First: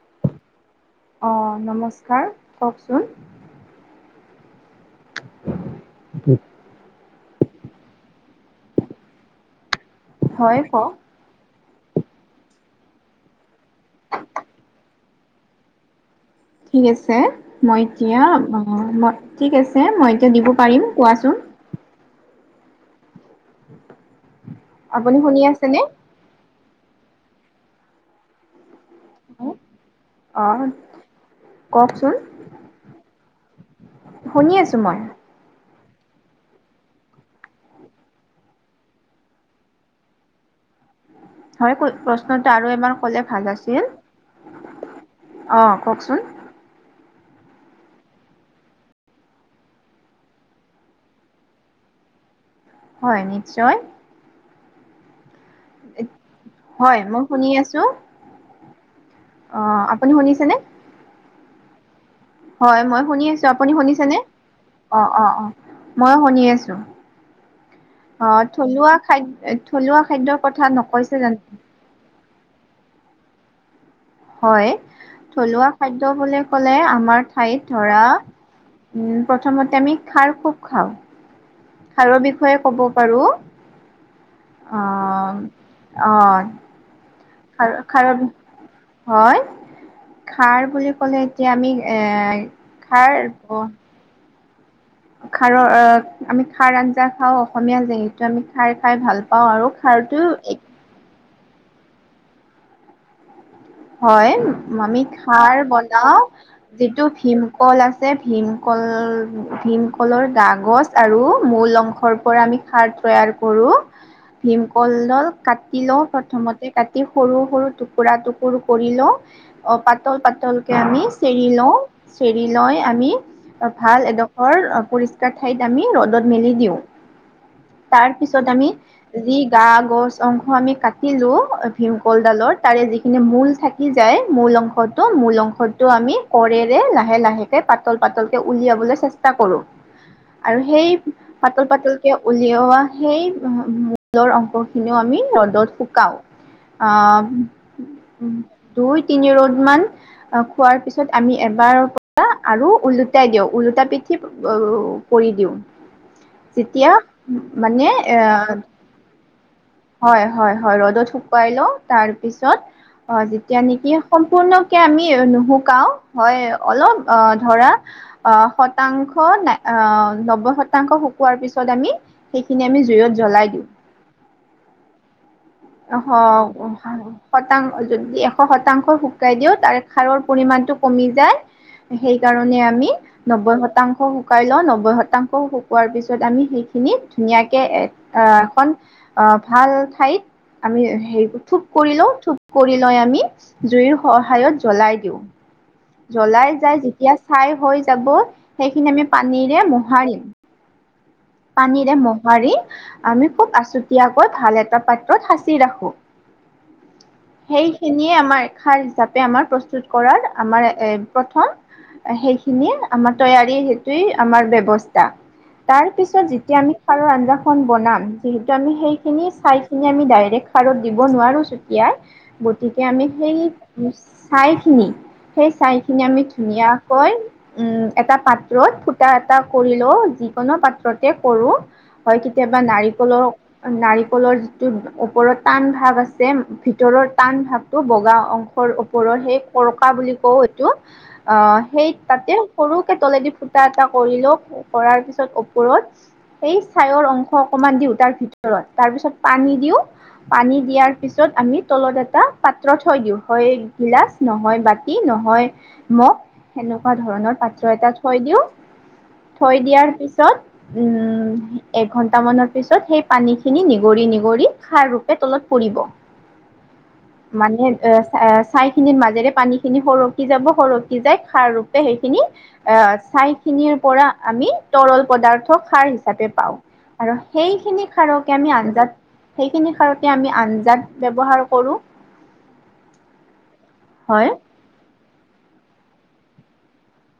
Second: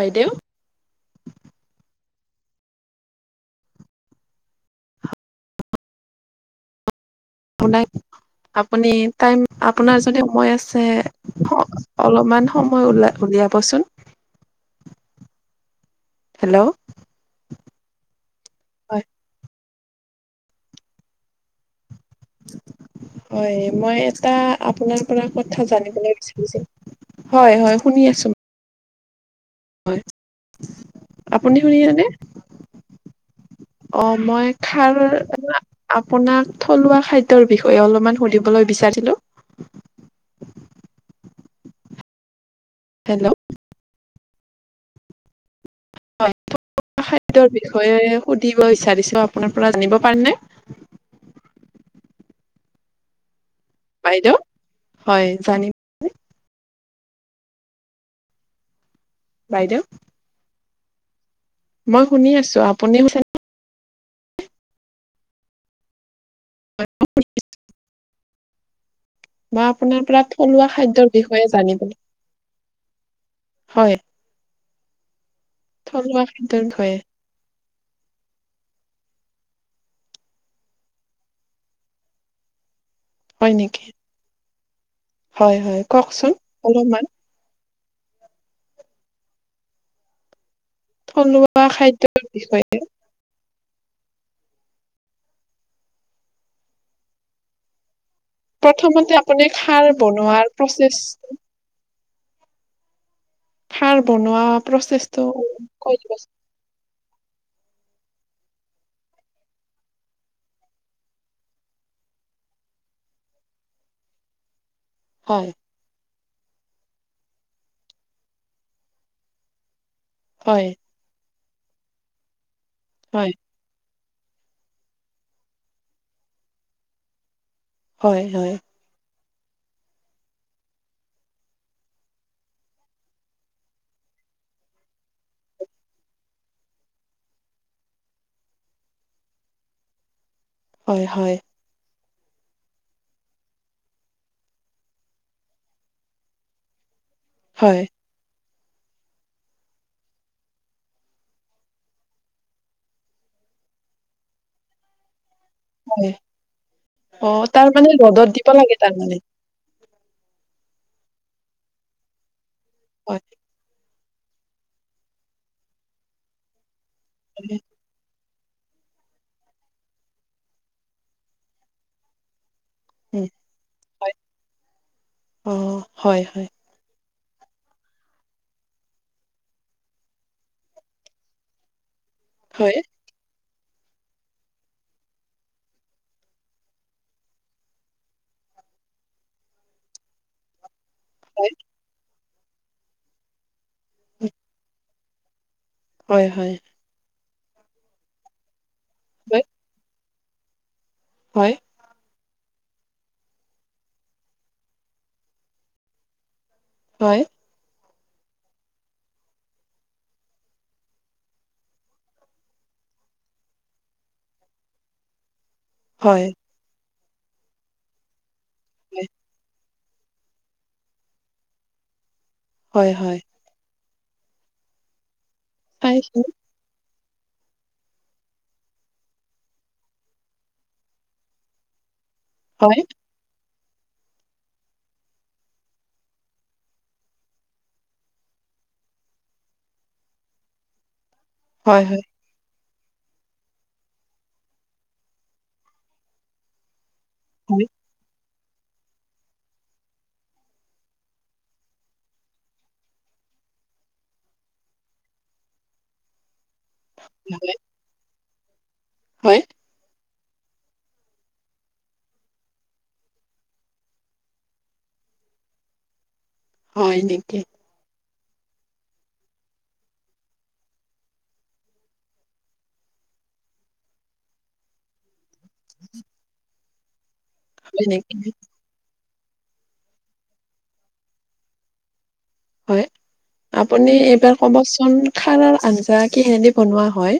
বাইদেউ অঁ! নমস্কাৰ। কওক চোন? [unintelligible] মানে আপুনি টাইম আপোনাৰ যদি সময় হয় আছে কওক। অ অলপমান সময় ওলাই উলিয়াব চোন। হেল্ল'! ঠিক আছে। মই এতিয়া অঁ হয় মই ঠিক আছে মই এতিয়া দিব পাৰিম কোৱা চোন। হয়, মই এটা আপোনাৰ আপুনি পৰা শুনি কথা আছেনে? জানিবলৈ বিচাৰিছিলোঁ। হয়-হয়, শুনি আছোঁ। হয়। অঁ আপুনি শুনিলে নে? কওকচোন অ মই শুনি আছোঁ খাৰ মই। [unintelligible] আপোনাক থলোৱা খাদ্যৰ বিষয়ে অলপমান সুধিবলৈ বিচাৰিলোঁ। [inaudible] হয়, প্ৰশ্নটো আৰু এবাৰ ক'লে হেল্ল' ভাল আছিল। অঁ কওক চোন? থলুৱা খাদ্যৰ বিষয়ে সুধিব বিচাৰিছোঁ আপোনাৰ পৰা জানিব পাৰিম নে? হয়, নিশ্চয়। বাইদেউ, হয় জানিম হয়, মই শুনি আছোঁ। বাইদেউ অঁ! আপুনি শুনিছেনে? মই শুনি আছোঁ। হয়, মই শুনি আছোঁ। আপুনি শুনিছেনে? অঁ-অঁ-অঁ! মই শুনি আছোঁ। অঁ থলুৱা খাদ মই আপোনাৰ পৰা থলুৱা খাদ্যৰ বিষয়ে জানিবলৈ [unintelligible] হয়। হয়, থলুৱা খাদ্য থলুৱা বুলি খাদ্যৰ ক'লে বিষয়ে আমাৰ ঠাইত ধৰা উম প্ৰথমতে আমি খাৰ খুব খাওঁ। খাৰৰ বিষয়ে ক'ব পাৰোঁ। হয় নিকি? অ' হয়-হয়, কওক চোন অ' অলপমান। খাৰ খাৰৰ বি হয়, খাৰ বুলি ক'লে এতিয়া থলুৱা আমি এ খাদ্যৰ বিষয়ে খাৰ বন খাৰৰ অ আমি খাৰ আঞ্জা খাওঁ অসমীয়া যিহেত যিহেতু আমি খাৰ খাই ভাল পাওঁ আৰু খাৰতো এক টেষ্ট [unintelligible] খাৰ হয়, বনোৱা আমি প্ৰচেছটো খাৰ কৈ বনাওঁ। দিবচোন যিটো ভীমকল আছে, ভীমকল ভীমকলৰ গা গছ আৰু মূল অংশৰ পৰা আমি খাৰ তৈয়াৰ কৰোঁ। [inaudible] ভীমকলৰ হয় কাটি লওঁ প্ৰথমতে, কাটি সৰু-সৰু টুকুৰা-টুক সৰু-সৰু কৰি লওঁ, অঁ হয় পাতল-পাতলকে আমি চেৰি লওঁ। চেৰি লৈ আমি হয় ভাল এডোখৰ পৰিষ্কাৰ ঠাইত আমি ৰ'দত মেলি দিও। হয় তাৰপিছত হয় আমি যি গা-গছ অংশ আমি কাটিলো ভীমকলডালৰ তাৰে যি যে মূল থাকি যায়, মূল, মূল অংশটো কৰেৰে লাহে-লাহে যে পাতল-পাতল কে উলিয়াবলৈ চেষ্টা কৰো। [inaudible] আৰু সেই হয় হয় পাতল পাতল-পাতলকে উলিওৱা সেই মূলৰ অংশ খিনিও আমি ৰ'দত শুকাও। অ', হয়। দুই তিনি ৰ'দ মান খোৱাৰ পিছত আমি এবাৰ পৰা আৰু ওলোটাই দিওঁ, ওলোটা পিঠি কৰি দিওঁ। হয় যেতিয়া অ তাৰ মানে ৰ'দত দিব আহ লাগে তাৰমানে হয়, হয়, হয় ৰ'দত শুকুৱাই লও তাৰপিছত হয় অ' যেতিয়া নেকি সম্পূৰ্ণকে আমি নুশুকাও হয় অলপ অ' হয় ধৰা অ' শতাংশ ন নব্বৈ শতাংশ শুকোৱাৰ পিছত আমি সেইখিনি আমি জুইত উম জ্বলাই দিওঁ হয় অ হয় হয় অ' শতাংশ যদি এশ শতাংশ শুকাই দিওঁ তাৰে হাৰ পৰিমাণটো কমি যায়। সেইকাৰণে হয় আমি নব্বৈ শতাংশ শুকাই লওঁ নব্বৈ শতাংশ শুকোৱাৰ পিছত আমি সেইখিনি ধুনীয়াকে অ'এখন অ' ভাল ঠাইত আমি হেৰি হয় থোপ কৰি লও থোপ কৰি লৈ আমি জুইৰ সহায়ত জ্বলাই দিওঁ। হয় জ্বলাই হয় যাই যেতিয়া চাই হৈ যাব সেইখিনি আমি হয় পানীৰে মোহাৰিম হয়। পানীৰে মোহাৰি আমি খুব আছুতীয়াকৈ ভাল এটা পাত্ৰত সাঁচি ৰাখো। হয়। সেইখিনিয়ে আমাৰ খাৰ হিচাপে আমাৰ প্ৰস্তুত কৰাৰ আমাৰ এ প্ৰথম সেইখিনি আমাৰ তৈয়াৰী সেইটোৱে আমাৰ ব্যৱস্থা। তাৰ পিছত হয় যেতিয়া আমি সাৰৰ আঞ্জাখন বনাম যিহেতু আমি সেইখিনি চাই খি আমি ডাইৰেক্ট সাৰত দিব নোৱাৰো ছুতিয়াই গতিকে হয় হয় আমি হয় সেই ছাইখিনি সেই ছাইখিনি চাইছো আমি ধুনীয়া কৈ উম, এটা পাত্ৰত ফুটা এটা কৰি লও যিকোনো পাত্ৰতে কৰো। হয় কেতিয়াবা হয় নাৰিকলৰ, নাৰিকলৰ যিটো ওপৰৰত টান ভাগ আছে। ভিতৰৰ টান ভাগটো বগা অংশৰ ওপৰৰ সেই কৰকা বুলি কওঁ এইটো। অ' হয় সেই হয় তাতে সৰু কে তেলেদি ফুটা এটা কৰিলো কৰাৰ পিছত ওপৰত ছাইৰ অংশ অকণমান দিওঁ তাৰ ভিতৰত তাৰপিছত পানী দিওঁ পানী দিয়াৰ পিছত আমি তলত এটা পাত্ৰ থৈ দিওঁ হয় গিলাচ নহয় বাতি নহয় মগ সেনেকুৱা ধৰণৰ হয় হয় পাত্ৰ এটা থৈ দিও হয় থৈ দিয়াৰ পিছত উম, এ ঘন্ট মানৰ পিছত সেই পানী খিনি নিগৰি, নিগৰি খাৰ ৰূপে তলত পৰিব। হয় নি? মানে এ চ ছাই খিনিৰ মাজেৰে পানী খিনি সৰকি যাব সৰকি যাই খাৰ ৰূপে সেইখিনি আহ চাই খিনিৰ পৰা আমি তৰল পদাৰ্থ সাৰ হিচাপে পাওঁ। আৰু হয় সেইখিনি নেকি সাৰকে আমি আঞ্জাত, সেইখিনি সাৰক আমি আঞ্জাত ব্যৱহাৰ কৰো। হয়। আপুনি হয় এইবাৰ ক'বচোন। খাৰৰ আঞ্জা কিহদি বনোৱা হয়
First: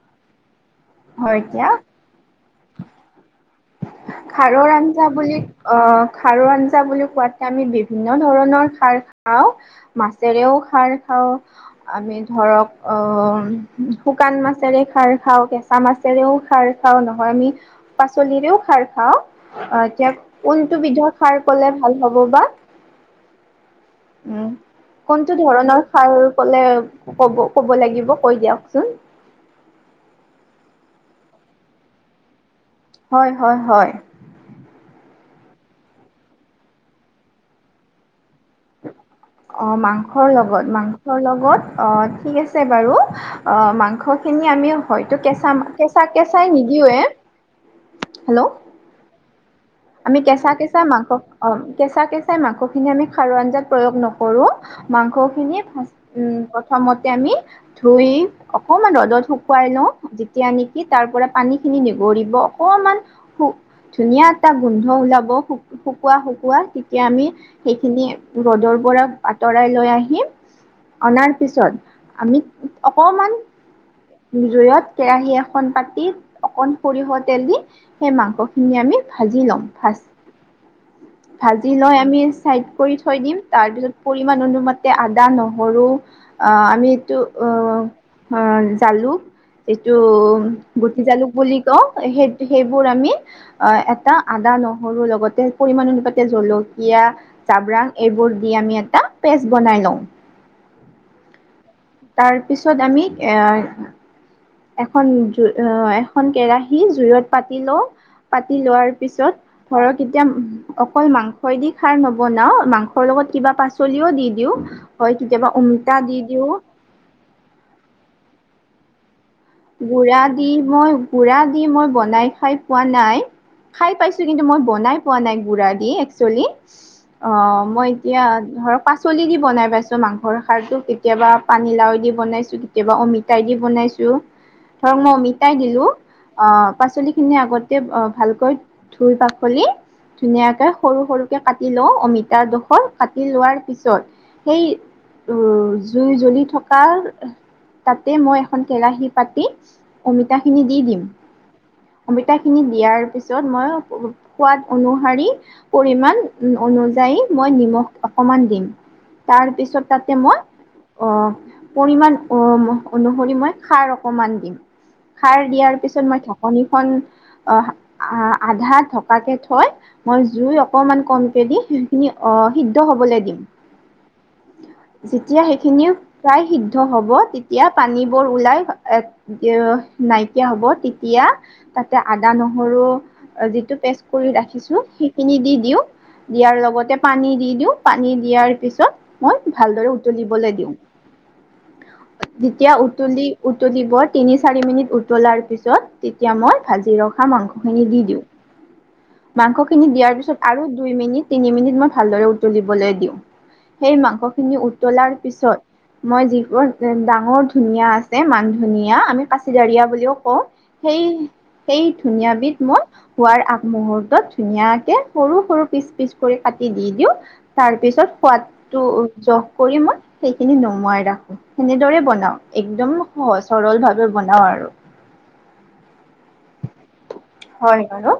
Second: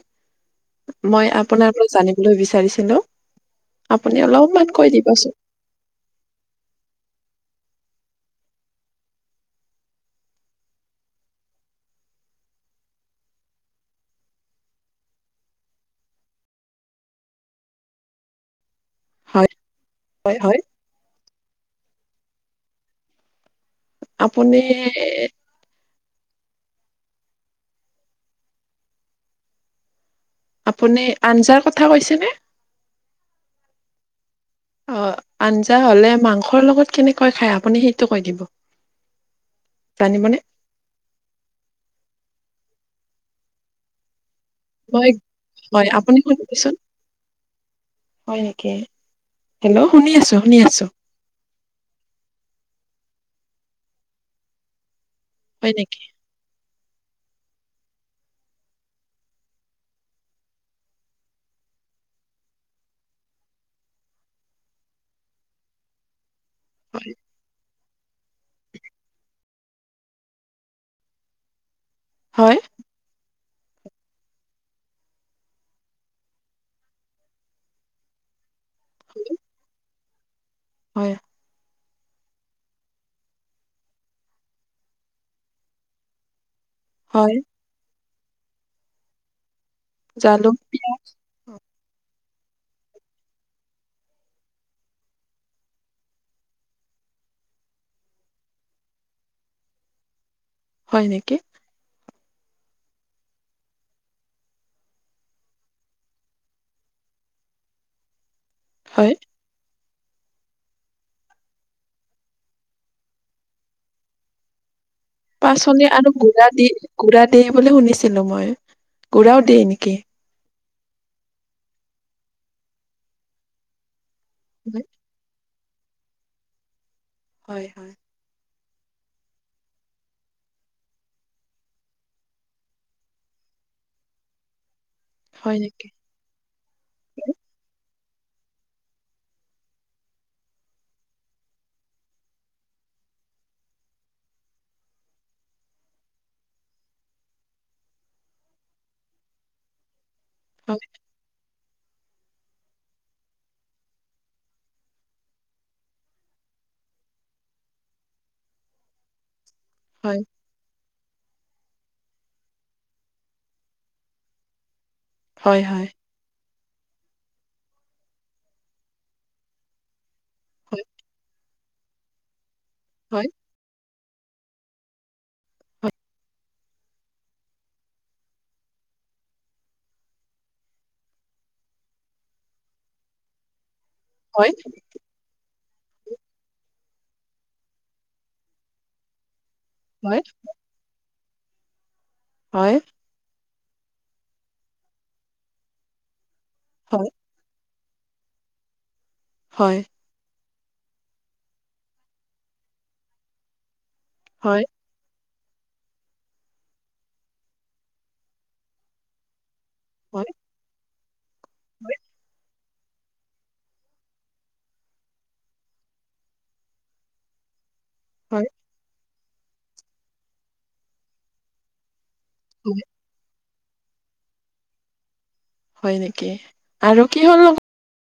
মই হয় এতিয়া আপোনাৰ পৰা জানিম বিচাৰিছোঁ। আপুনি অলপমান কৈ দিবাচোন। অহ্ খাৰ আঞ্জা বুলি কোৱাতে আমি বিভিন্ন ধৰণৰ খাৰ খাওঁ। মাছেৰেও খাৰ খাওঁ। আমি ধৰক অ' শুকান মাছেৰে খাৰ খাওঁ কেচ। চামাছেৰেও খাৰ খাওঁ নহয় আমি পাচলিৰেও। খাৰ খাওঁ হয় অ এতিয়া হয় হয় কোনটো বিধত খাৰ ক'লে ভাল হ'ব বা উম আপুনি কোনটো? ধৰণৰ সাৰ কলে ক'ব ক'ব লাগিব কৈ দিয়কচোন। আপুনি আঞ্জাৰ কথা কৈছেনে? হয় হয় হয়। অ' আঞ্জা হ'লে মাংসৰ লগত কেনেকৈ খাই আপুনি সেইটো কৈ দিব। অ' মাংসৰ জানিবনে লগত মাংসৰ লগত অ' ঠিক আছে বাৰু মাংস খিনি আমি মই হয়তো কেঁচা হয় কেঁচা আপুনি কেঁচাই শুনিবচোন নিদিওৱে। হয় নেকি হেল্ল' শুনি আমি আছো কেঁচা শুনি কেঁচা আছোঁ। মাংস অ' কেঁচা কেচাই মাংসখিনি আমি খাৰ আঞ্জাত প্ৰয়োগ নকৰো মাংসখিনি। হয় নেকি উম। প্ৰথমতে আমি ধুই অকমান ৰ'দত শুকুৱাই লওঁ। যেতিয়া নেকি তাৰ পৰা পানী খিনি নিগৰিব অকমান ধুনীয়া। এটা গোন্ধ ওলাব শুকোৱা শুকোৱা তেতিয়া হয় আমি। সেইখিনি ৰ'দৰ পৰা আঁতৰাই লৈ আহিম, অনাৰ পিছত। আমি হয় অকমান জুইৱত কেৰাহী এখন পাতি অকন সৰিয়হ তেল দি সেই মাংসখিনি আমি ভাজি লম ভাজি। হয় দি লৈ আমি চাইড কৰি থৈ দিম। তাৰপিছত পৰিমাণ অনুমতে আদা নহৰু। অ' আমি। এইটো হয় অ' জালুক এইটো জালুক পিয়াজ গুটি জালুক বুলি তো সেই সেইবোৰ আমি অ' এটা আদা নহৰু লগতে পৰিমান অনুপাতে জলকীয়া। চাব্ৰং। এইবোৰ দি আমি এটা পেষ্ট বনাই লওঁ। হয় নেকি? তাৰপিছত আমি এ এখন কেৰাহী জুই আহ এখন কেৰাহী জুৱইত পাতি লওঁ। পাতি লোৱাৰ হয় পিছত ধৰক এতিয়া। অকল মাংসই দি খাৰ নবনাও মাংসৰ লগত কিবা পাচলিও দি দিওঁ। হয় কেতিয়াবা পাচলি অমিতা আৰু দি গুড়া দিওঁ। গুড়া দে বুলি শুনিছিলো মইও। গুৰাও দিয়ে। গুৰা দি মই গুৰা দি মই বনাই খাই পোৱা নাই। খাই পাইছোঁ কিন্তু মই হয় বনাই পোৱা নাই গুড়া দি একচুৱেলি অ' হয় মই। হয় এতিয়া ধৰক পাচলি দি বনাই পাইছো মাংসৰ সাৰটো কেতিয়াবা পানী লাও দি বনাইছো। কেতিয়াবা অমিতাই দি বনাইছো ধৰক মই অমিতাই হয় নেকি দিলোঁ। আহ্ পাচলিখিনি আগতে ভালকৈ ধুই পাখলি। ধুনীয়াকে সৰু সৰুকে কাটি লওঁ অমিতাৰ জোখত কাটি লোৱাৰ পিছত সেই জুই জ্বলি থকাৰ তাতে মই এখন কেৰাহিত পাতি অমিতা খিনি দি হয় দিম। অমিতাখিনি দিয়াৰ পিছত মই সোৱাদ অনুসৰি পৰিমান অনুযায়ী মই নিমখ অকমান দিম, তাৰপিছত তাতে হয় মই অ', পৰিমান অনুসৰি মই খাৰ অকণ অকমাণ মান দিম, খাৰ হয় দিয়াৰ হয় পিছত মই ঢাকনি খন আহ, আধা ঢকাকে থৈ মই জুই হয় অকমান কমকে দি সেইখিনি অ', সিদ্ধ হ'বলৈ দিম। যেতিয়া সেইখিনি প্ৰায় সিদ্ধ হ'ব তেতিয়া পানীবোৰ ওলাই এ এ নাইকিয়া হ'ব তেতিয়া তাতে আদা নহৰু যিটো পেষ্ট কৰি হয় ৰাখিছো। সেইখিনি দিওঁ দিয়াৰ লগতে পানী দি দিওঁ, পানী দিয়াৰ পিছত মই ভালদৰে হয় উতলিবলৈ দিওঁ, যেতিয়া হয় হয় হয় হয় উতলি উতলিব তিনি চাৰি মিনিট উতলাৰ পিছত, তেতিয়া মই ভাজি ৰখা মাংস মাংস দি দিওঁ, মাংস খিনি দিয়াৰ পিছত আৰু দুই মিনিট তিনি মিনিট মই ভালদৰে উতলিবলৈ দিওঁ, সেই মাংসখিনি হয় উতলাৰ পিছত মই যিবোৰ ডাঙৰ ধনিয়া আছে মান ধনিয়া আমি কাচিডাৰিয় বুলিও হয় হয় কওঁ সেই সেই ধনিয়া বিধ মই খোৱাৰ আগমহূুৰ্তত ধুনীয়াকে সৰু সৰু পিচ পিচ কৰি কাটি দি দিওঁ। তাৰ পিছত সোৱাদটো জহ কৰি মই সেইখিনি নুমুৱাই ৰাখো সনেদৰে বনাও। হয় একদম সহজ সৰল ভাৱে বনাও আৰু। হয়, নেকি আৰু কিহৰ হয় বাৰু।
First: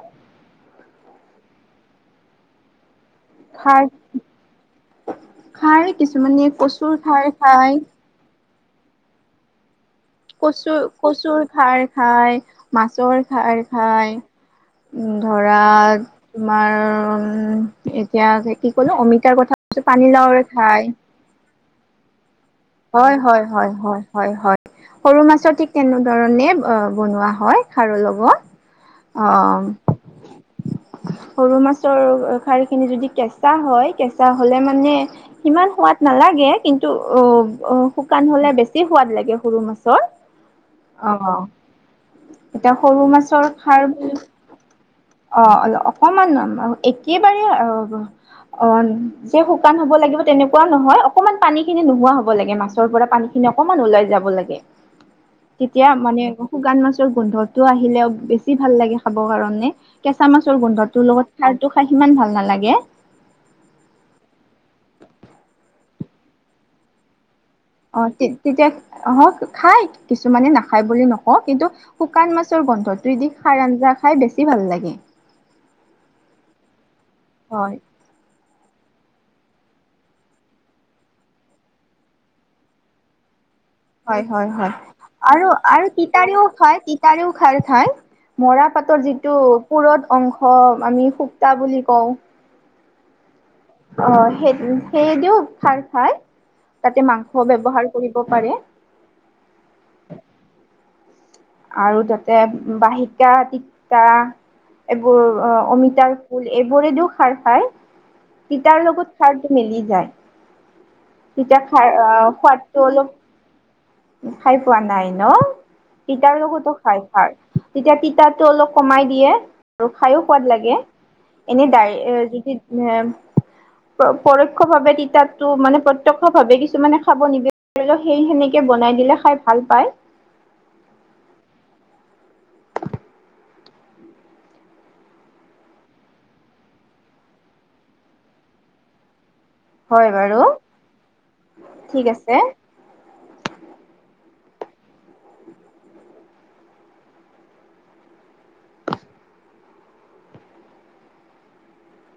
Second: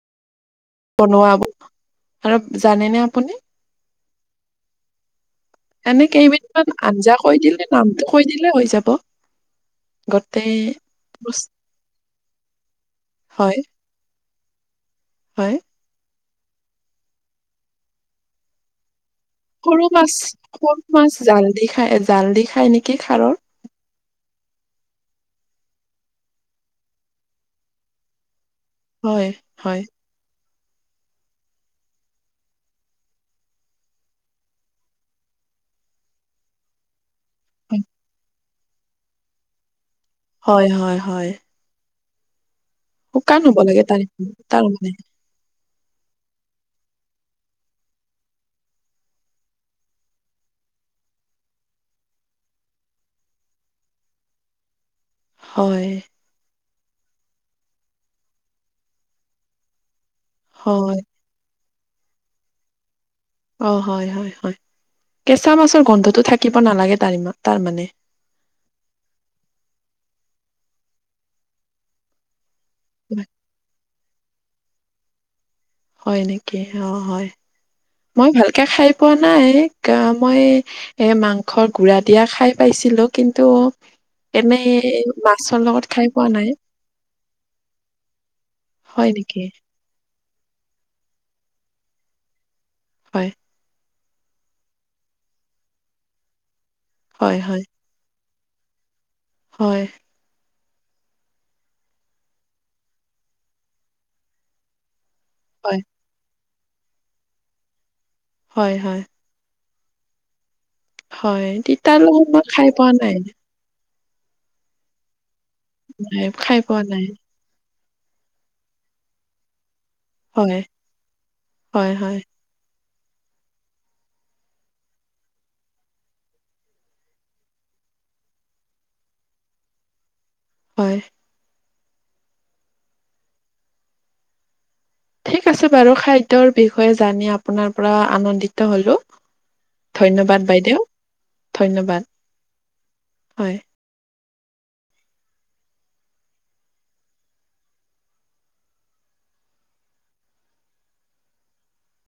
বনোৱাব আৰু জানেনে আপুনি? [unintelligible] খাৰ এনে কেইবিধ কিছুমানে মান কচুৰ আঞ্জা খাৰ কৈ দিলে খায় নামটো কৈ দিলে হৈ যাব। গোটেই কচু-কচুৰ বচ- খাৰ খায়, মাছৰ হয় খাৰ খায়। উম, হয় ধৰা তোমাৰ এতিয়া কি ক'লো অমিতাৰ সৰু কথা মাছ পানী লাওৰে সৰু খায়। মাছ জাল দি খাই জালদি খাই নেকি? হয়, খাৰৰ হয়, হয়, হয়, হয়, হয়। সৰু মাছৰ ঠিক তেনেধৰণে বনোৱা হয়, খাৰৰ লগত। হয় অ'। [inaudible] সৰু মাছৰ খাৰ খিনি যদি কেঁচা হয়, কেঁচা হ'লে মানে সিমান সোৱাদ নালাগে কিন্তু হয় অ', শুকান হ'লে বেছি সোৱাদ লাগে সৰু মাছৰ। হয়, হয়, অ হয়। এতিয়া সৰু শুকান মাছৰ হ'ব লাগে খাৰ তাৰ বুলি তাৰ মানে অ', অল অকমান একেবাৰে আহ অ', যে শুকান হ'ব লাগিব তেনেকুৱও নহয়, অকনমান পানী খিনি নোহোৱা হ'ব লাগে মাছৰ পৰা পানীখিনিৰ অকমান ওলাই যাব লাগে, তেতিয়া হয় মানে শুকান মাছৰ গোন্ধটো আহিলে বেছি ভাল লাগে খাবৰ কাৰণে, কেঁচা মাছৰ হয় গোন্ধটোৰ লগত খাৰটো খাই সিমান ভাল নালাগে। অ', হয়, হয়, হয়, কেঁচা মাছৰ গন্ধটো থাকিব নালাগে তাৰ তাৰ মানে? অ', তে-তেতিয়া আহ খাই কিছুমানে নাখায় বুলি নকওঁ, কিন্তু শুকান মাছৰ গন্ধটোৱে দুইদি সাৰ আঞ্জা খাই বেছি ভাল লাগে। হয়ঁ নেকি অঁ হয় মই ভালকে খাই পোৱা নাই মই- এ মাংসৰ গুড়া দিয়া খাই পাইছিলো কিন্তু- হয়ঁ, হয়ঁ, এনে হয়ঁ। আৰু মাছৰ লগত আৰু খাই পোৱা তিতাৰিও নাই খায় তিতাৰিও খাৰ খায় মৰা পাতৰ হয় নেকি যিটো- পোৰত অংশ আমি সুকতা বুলি কওঁ। হয়ঁ! অঁ' সেই সেইদিও খাৰ খায় তাতে হয় মাংস ব্যৱহাৰ কৰিব পাৰে। হয়ঁ! আৰু তাতে বাহিকা তিতা এইবোৰ হয় অমিতাৰ- এইবোৰে দিয়ো খাৰ খায় হয় তিতাৰ হয় লগত খাৰতো মেলি যায়। হয় তেতিয়া খাই তিতাৰ লগত আহ মই খাই সোৱাদটো পোৱা অলপ নাই খাই পোৱা নাই নহ। নাই তিতা লগতো পোৱা খাই নাই খাৰ তেতিয়া তিতাতো অলপ কমাই দিয়ে। আৰু খাইয়ো সোৱাদ হয় লাগে এনে হয় ডাই হয় এ যদি এ- পৰোক্ষ ভাৱে তিতাতটো মানে প্ৰত্যক্ষ ভাৱে কিছুমানে খাব নিবি- ধৰি লওঁক সেই সিনিকে বনাই দিলে খাই ভাল পায়। হয়ঁ। ঠিক আছে বাৰু খাদ্যৰ বিষয়ে জানি আপোনাৰ পৰা আনন্দিত হ'লোঁ। হয় বাৰু ধন্যবাদ বাইদেউ ধন্যবাদ ঠিক আছে হয়ঁ।